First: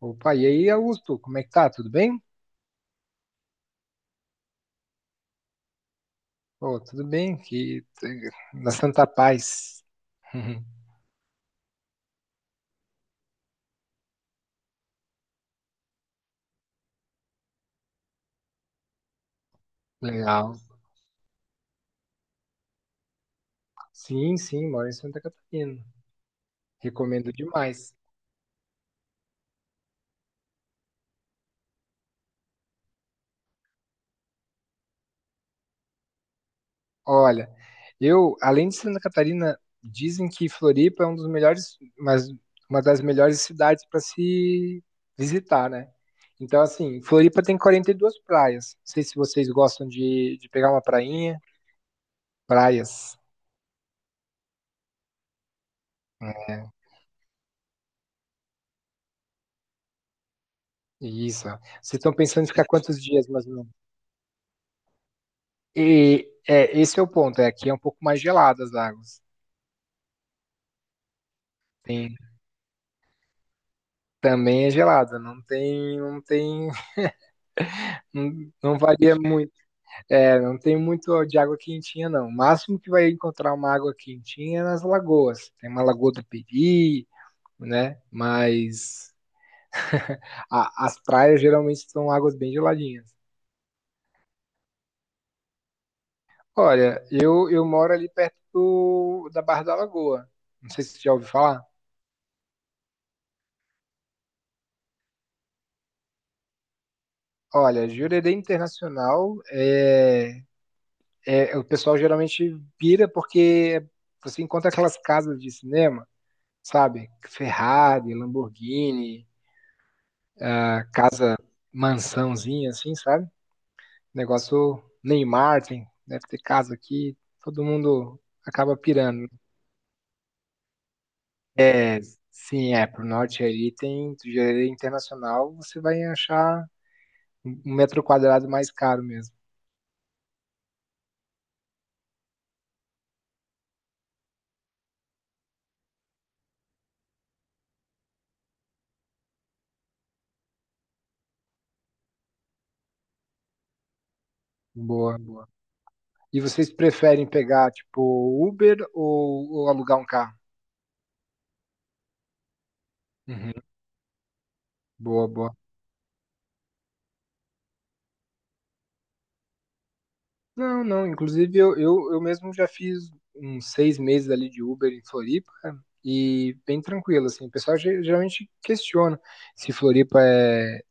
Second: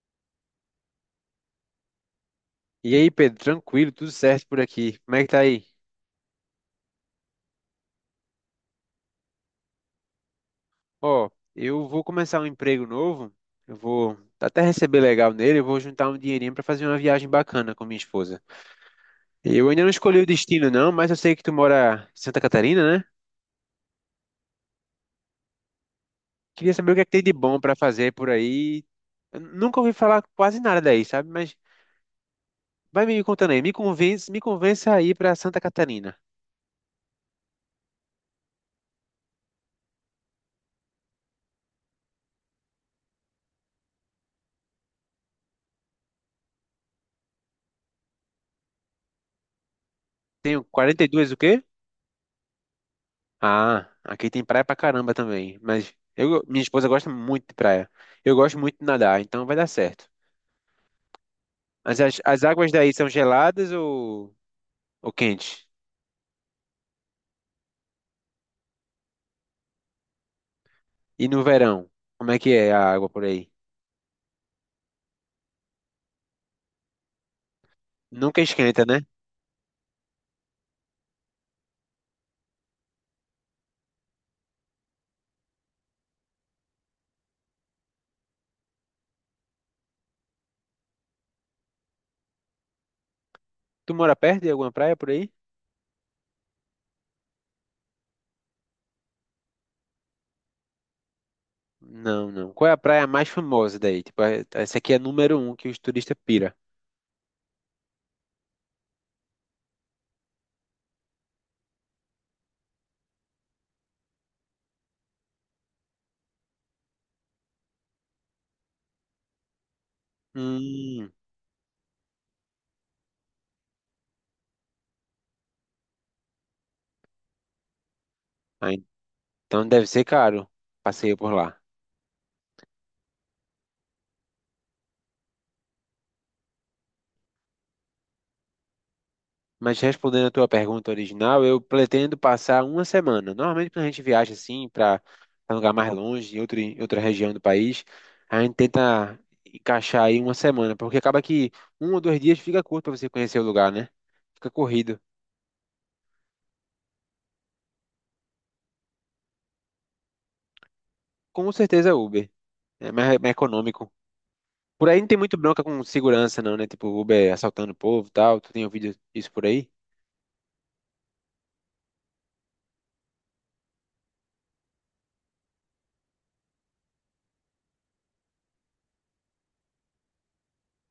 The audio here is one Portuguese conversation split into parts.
Opa, e aí, Augusto, como é que tá? Tudo bem? E aí, Pedro, tranquilo, tudo certo por aqui. Como é que tá aí? Pô, tudo bem, que na Santa Paz. Ó, eu vou começar um emprego novo. Eu vou até receber legal nele, eu vou juntar um dinheirinho pra fazer uma viagem bacana com minha esposa. Eu ainda não escolhi o Legal. destino não, mas eu sei que tu mora em Santa Catarina, né? Sim, sim, moro em Santa Catarina. Queria saber o que é que tem Recomendo de bom pra demais. fazer por aí. Eu nunca ouvi falar quase nada daí, sabe? Mas vai me contando aí, me convence, me convença a ir pra Santa Catarina. Olha, eu, além de Santa Catarina, dizem que Floripa é um dos melhores, mas uma das melhores cidades para se visitar, né? Então, assim, Floripa tem 42 praias. Não sei se vocês gostam de Tenho pegar uma 42 o prainha. quê? Praias. Ah, aqui tem praia pra caramba também. Mas eu, minha Né? esposa gosta muito de praia. Eu gosto muito de nadar, então vai dar certo. Isso. Vocês Mas estão as pensando em ficar águas daí quantos são dias, mas geladas ou quentes? Esse é o ponto, é aqui é um pouco mais gelada as águas. E no verão, Tem, como é que é a água por aí? também é gelada, não tem, não, Nunca não esquenta, né? varia muito. É, não tem muito de água quentinha não. O máximo que vai encontrar uma água quentinha é nas lagoas. Tem uma lagoa do Peri, né? Mas as praias geralmente são águas bem geladinhas. Tu mora perto de alguma praia por aí? Olha, eu moro ali perto da Barra da Lagoa. Não sei se você já ouviu falar. Não, não. Qual é a praia mais famosa daí? Tipo, essa aqui é a número um que os turistas pira. Olha, Jurerê Internacional é, o pessoal geralmente pira porque você encontra aquelas casas de cinema, sabe? Ferrari, Lamborghini, a Hum, casa mansãozinha, assim, sabe? Negócio Neymar, tem, deve ter casa aqui, todo mundo ah, acaba pirando. então deve ser caro. Passeio por lá. É, sim, é, pro norte ali tem, do Jardim internacional, você vai achar um metro quadrado mais caro mesmo. Mas respondendo a tua pergunta original, eu pretendo passar uma semana. Normalmente, quando a gente viaja assim para um lugar mais longe, em outra região do país, a gente tenta encaixar aí uma semana, porque acaba que um ou dois dias fica curto para você conhecer o lugar, né? Fica corrido. Boa, boa. E vocês preferem pegar, tipo, Uber ou alugar um carro? Com certeza, Uber. É mais Uhum. econômico. Por aí não tem Boa, muito boa. bronca com segurança, não, né? Tipo, Uber assaltando o povo e tal. Tu tem ouvido isso por aí? Não, não. Inclusive, eu mesmo já fiz uns 6 meses ali de Uber em Floripa e bem tranquilo, assim. O pessoal geralmente questiona se Floripa é,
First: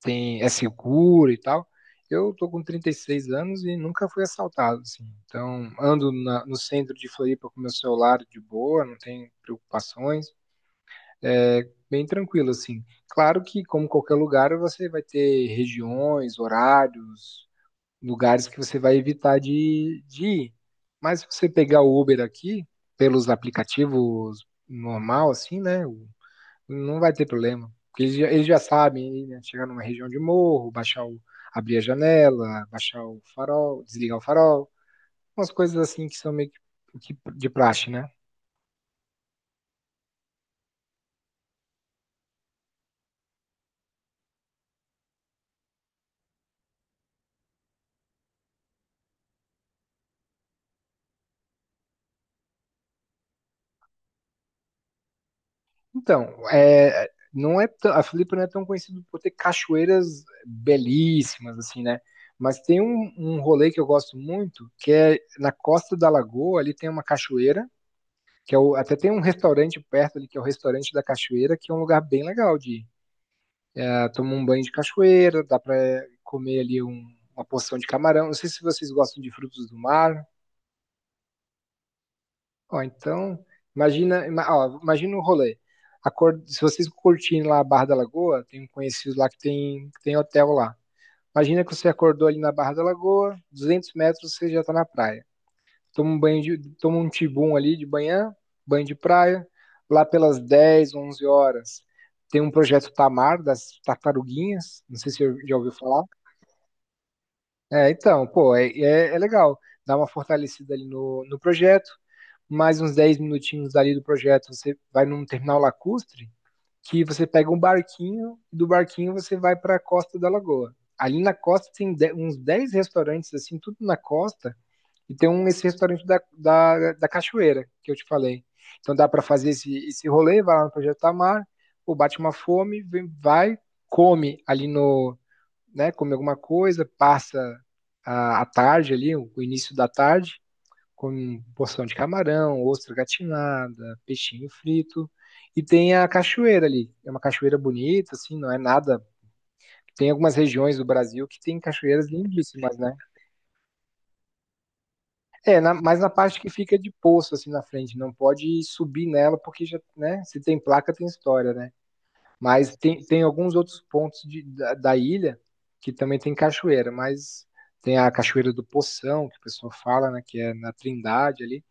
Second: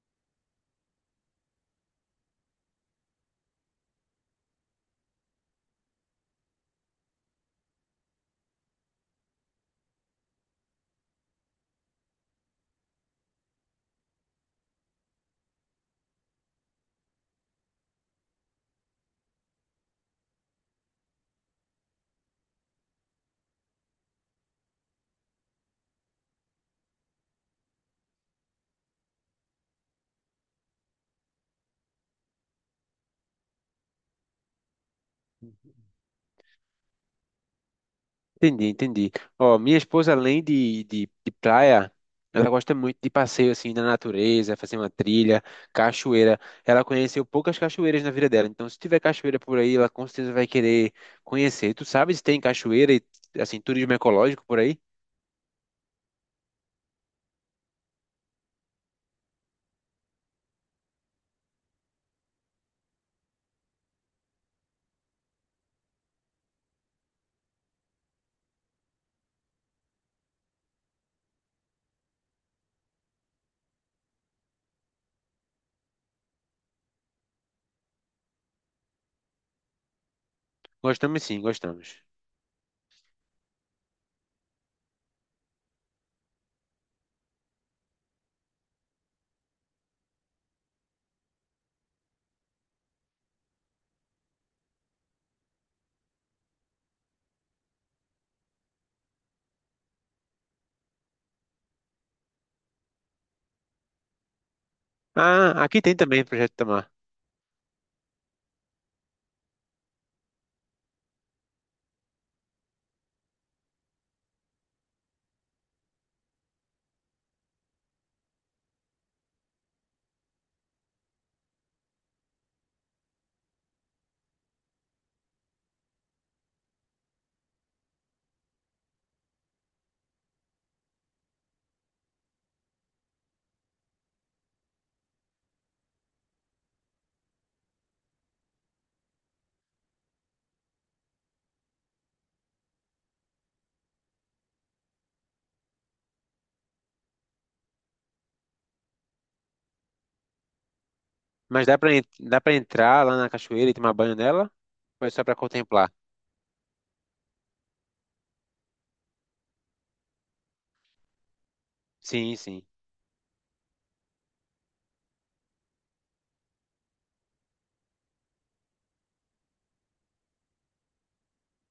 tem, é seguro e tal. Eu tô com 36 anos e nunca fui assaltado, assim. Então, ando no centro de Floripa com meu celular de boa, não tenho preocupações. É bem tranquilo, assim. Claro que, como qualquer lugar, você vai ter regiões, horários, lugares que você vai evitar de ir. Mas se você pegar o Uber aqui, pelos aplicativos normal, assim, né? Não vai ter problema. Porque eles já sabem, né? Chegar numa região de morro, baixar o, abrir a janela, baixar o farol, desligar o farol, umas coisas assim que são meio que de praxe, né? Entendi, entendi. Ó, minha esposa, além de praia, ela gosta muito de passeio assim na natureza, fazer uma trilha, cachoeira. Ela conheceu poucas cachoeiras na vida dela, então se tiver cachoeira por aí, ela com certeza vai querer conhecer. Tu sabe se tem cachoeira e assim turismo ecológico por aí? Então, é, não é a Floripa não é tão conhecida por ter cachoeiras belíssimas, assim, né? Mas tem um rolê que eu gosto muito, que é na costa da Lagoa, ali tem uma cachoeira, que é o, até tem um restaurante perto ali, que é o restaurante da cachoeira, que é um lugar bem legal de ir. É, tomar um banho de cachoeira, dá para comer ali uma porção de camarão. Não sei se vocês gostam de frutos do mar. Gostamos sim, gostamos. Ó, então, imagina, ó, imagina o rolê. Se vocês curtirem lá a Barra da Lagoa, tem um conhecido lá que tem hotel lá. Imagina que você acordou ali na Barra da Lagoa, 200 metros você já está na praia. Toma um tibum ali de manhã, banho de praia. Lá pelas 10, 11 horas, tem um projeto Tamar das tartaruguinhas, não sei se você já Ah, ouviu aqui tem falar. também Projeto Tamar, É, então, pô, é legal. Dá uma fortalecida ali no projeto mais uns 10 minutinhos ali do projeto, você vai num terminal lacustre, que você pega um barquinho, e do barquinho você vai para a costa da lagoa. Ali na costa tem uns 10 restaurantes, assim, tudo na costa, e tem um, esse restaurante da cachoeira, que eu te falei. Então dá para fazer esse rolê, vai lá no Projeto Tamar, ou bate uma fome, vem, vai, come ali no, né, come alguma coisa, passa a tarde ali, o início da tarde, com porção de camarão, ostra gatinada, peixinho frito. E tem a cachoeira ali. É uma cachoeira bonita, assim, não é nada. Tem algumas regiões do Brasil que tem mas cachoeiras dá para lindíssimas, né? entrar lá na cachoeira e tomar banho nela? Ou é só para É, contemplar? mas na parte que fica de poço, assim, na frente, não pode subir nela, porque já, né? Se tem placa, tem história, né? Sim, sim. Mas tem alguns outros pontos da ilha que também tem cachoeira, mas tem a cachoeira do Poção, que o pessoal fala, né? Que é na Trindade ali.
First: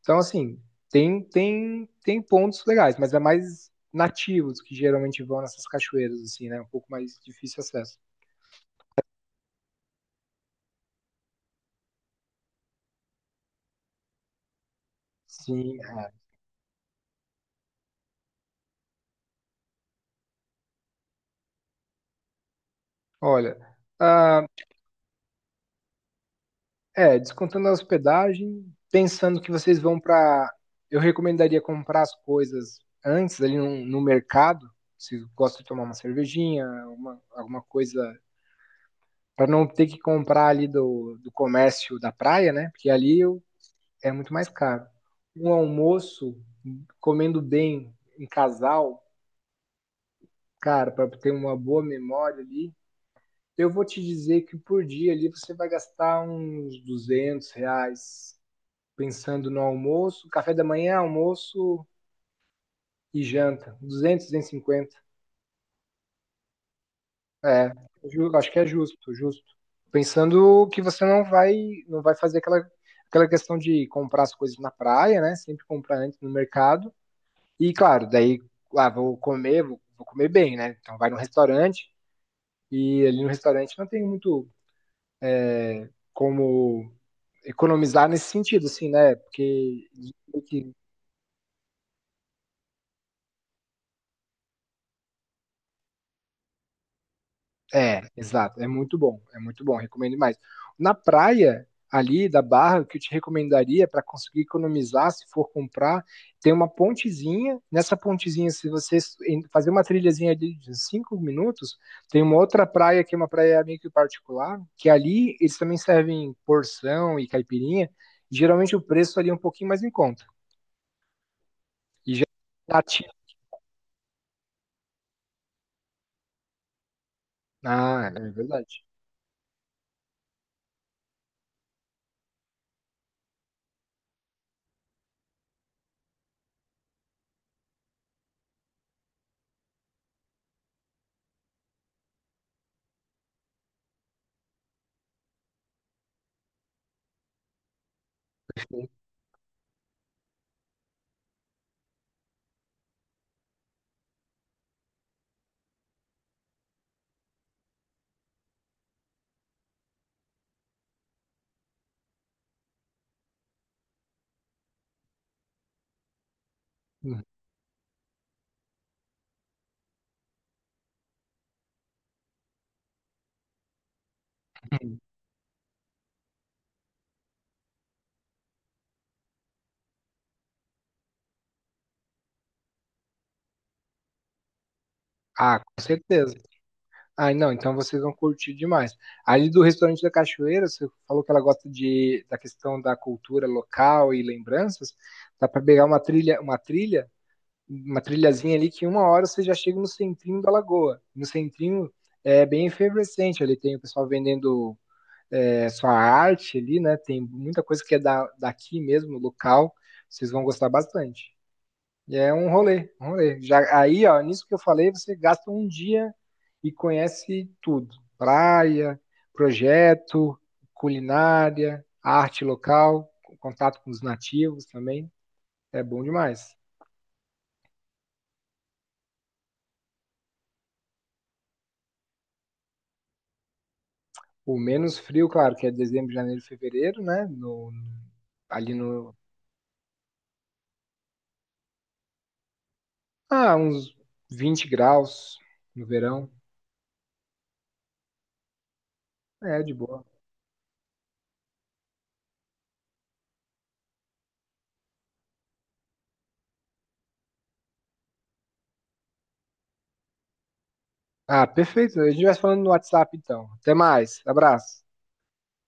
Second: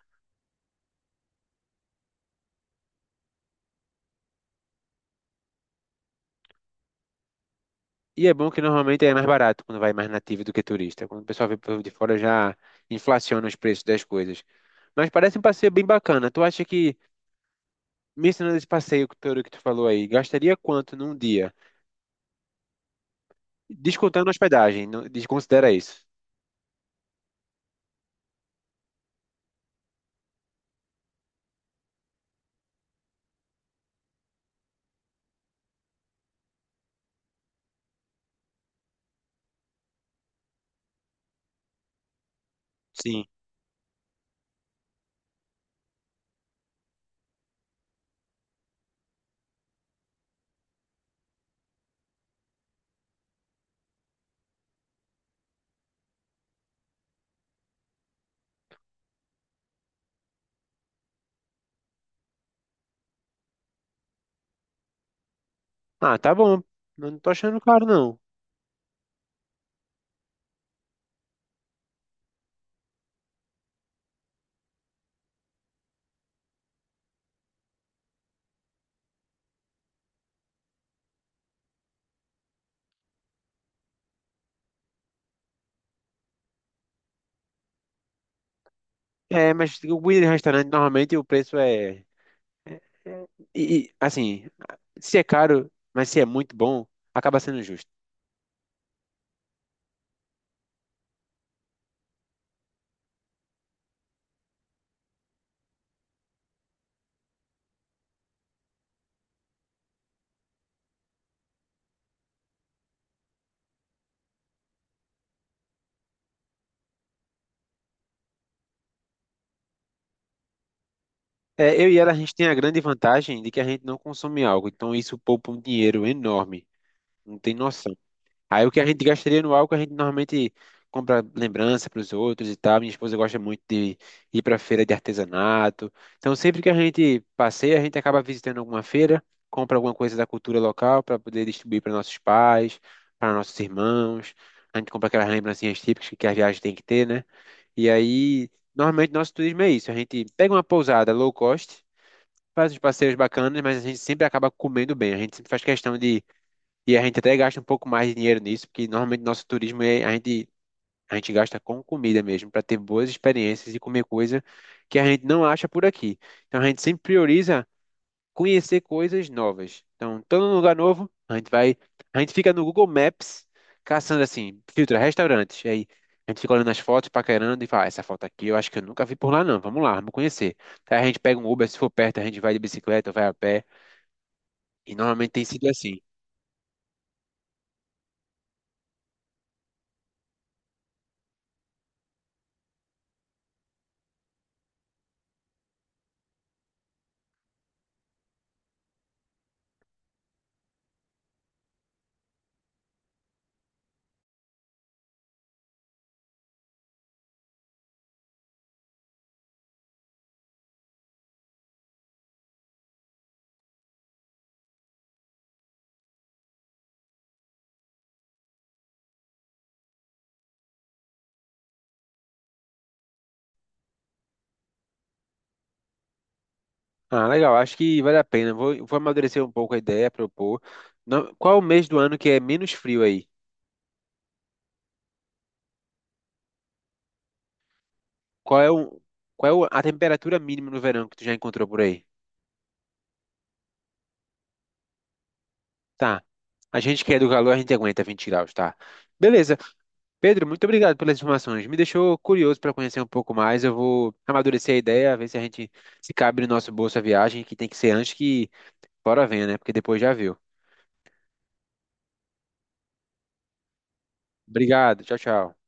Então, assim, tem pontos legais, mas é mais nativos que geralmente vão nessas cachoeiras, assim, né? Um pouco mais difícil acesso. E é bom que normalmente é mais barato quando vai mais nativo do que turista. Quando o pessoal vem por de fora já inflaciona os preços das coisas. Mas parece um passeio Sim, bem é. bacana. Tu acha que, mencionando esse passeio todo que tu falou aí, gastaria quanto num dia? Olha, Descontando a ah, hospedagem, não- desconsidera isso. Descontando a hospedagem, pensando que vocês vão para. Eu recomendaria comprar as coisas antes ali no mercado, se gosta de tomar uma cervejinha, uma, alguma coisa, para não ter que comprar ali do comércio da praia, né? Porque Sim. ali o é muito mais caro. Um almoço, comendo bem em casal, cara, para ter uma boa memória ali, eu vou te dizer que por dia ali você vai gastar uns R$ 200, pensando no almoço, café da manhã, almoço e janta, 200, 250. Ah, tá bom. Não tô achando É, caro, não. Acho que é justo, justo. Pensando que você não vai fazer aquela questão de comprar as coisas na praia, né? Sempre comprar antes no mercado. E claro, daí, ah, vou comer, vou comer bem, né? Então vai no restaurante e ali no restaurante não tem muito como economizar nesse sentido, assim, né? É, mas Porque o comida de restaurante normalmente o preço é. É- é. E, assim, se é caro, mas se é muito bom, acaba sendo justo. é, exato. É muito bom. É muito bom. Recomendo mais. Na praia, ali da Barra, o que eu te recomendaria para conseguir economizar, se for comprar, tem uma pontezinha. Nessa pontezinha, se você fazer uma trilhazinha ali de 5 minutos, tem uma outra praia que é uma praia meio que particular, que ali eles também servem porção e caipirinha. Geralmente o preço ali é um pouquinho mais em conta. É, eu e ela, a E já. gente tem a grande vantagem de que a gente não consome álcool, então isso poupa um dinheiro enorme, não tem noção. Ah, é Aí o que verdade. a gente gastaria no álcool, a gente normalmente compra lembrança para os outros e tal. Minha esposa gosta muito de ir para feira de artesanato, então sempre que a gente passeia, a gente acaba visitando alguma feira, compra alguma coisa da cultura local para poder distribuir para nossos pais, para nossos irmãos. A gente compra aquelas lembrancinhas típicas que a viagem tem que ter, né? E aí, normalmente nosso turismo é isso, a gente pega uma pousada low cost, faz uns passeios bacanas, mas a gente sempre acaba comendo bem. A gente sempre faz questão de. E a gente até gasta um pouco mais de dinheiro nisso, porque normalmente nosso turismo é, a gente gasta com comida mesmo, para ter boas experiências e comer coisa que a gente não acha por aqui. Então a gente sempre Uhum. prioriza conhecer coisas novas. Então, todo lugar novo, a gente vai. A gente fica no Google Maps caçando assim, filtra restaurantes. E aí a gente fica olhando as fotos, paquerando e fala: "Ah, essa foto aqui eu acho que eu nunca vi por lá, não. Vamos lá, vamos conhecer." Aí a gente pega um Uber, se for perto, a gente vai de bicicleta, vai a pé. E normalmente tem Ah, sido com assim. certeza. Ah, não, então vocês vão curtir demais. Ali do restaurante da Cachoeira, você falou que ela gosta da questão da cultura local e lembranças. Dá para pegar uma trilhazinha ali que uma hora você já chega no centrinho da lagoa. No centrinho é bem efervescente, ali tem o pessoal vendendo é, sua arte ali, né? Tem muita coisa que é daqui mesmo, local. Vocês vão gostar bastante. E é um rolê. Já, aí, ó, nisso que eu falei, você gasta um dia e conhece tudo: praia, projeto, culinária, arte local, contato com os nativos também. É bom demais. Ah, legal. Acho que vale a pena. Vou amadurecer um pouco a ideia, propor. Não, qual é o mês do ano que é menos frio aí? O menos frio, claro, que é dezembro, janeiro, fevereiro, né? No, Qual é ali o, no. A temperatura mínima no verão que tu já encontrou por aí? Ah, uns 20 graus no Tá. verão. A gente que é do calor, a gente aguenta 20 graus, tá? Beleza. É, de boa. Pedro, muito obrigado pelas informações. Me deixou curioso para conhecer um pouco mais. Eu vou amadurecer a ideia, ver se a gente se cabe no nosso bolso a viagem, que tem que ser antes que fora venha, né? Porque depois já viu. Ah, perfeito. A gente vai falando no WhatsApp então. Até mais. Abraço. Obrigado. Tchau, tchau.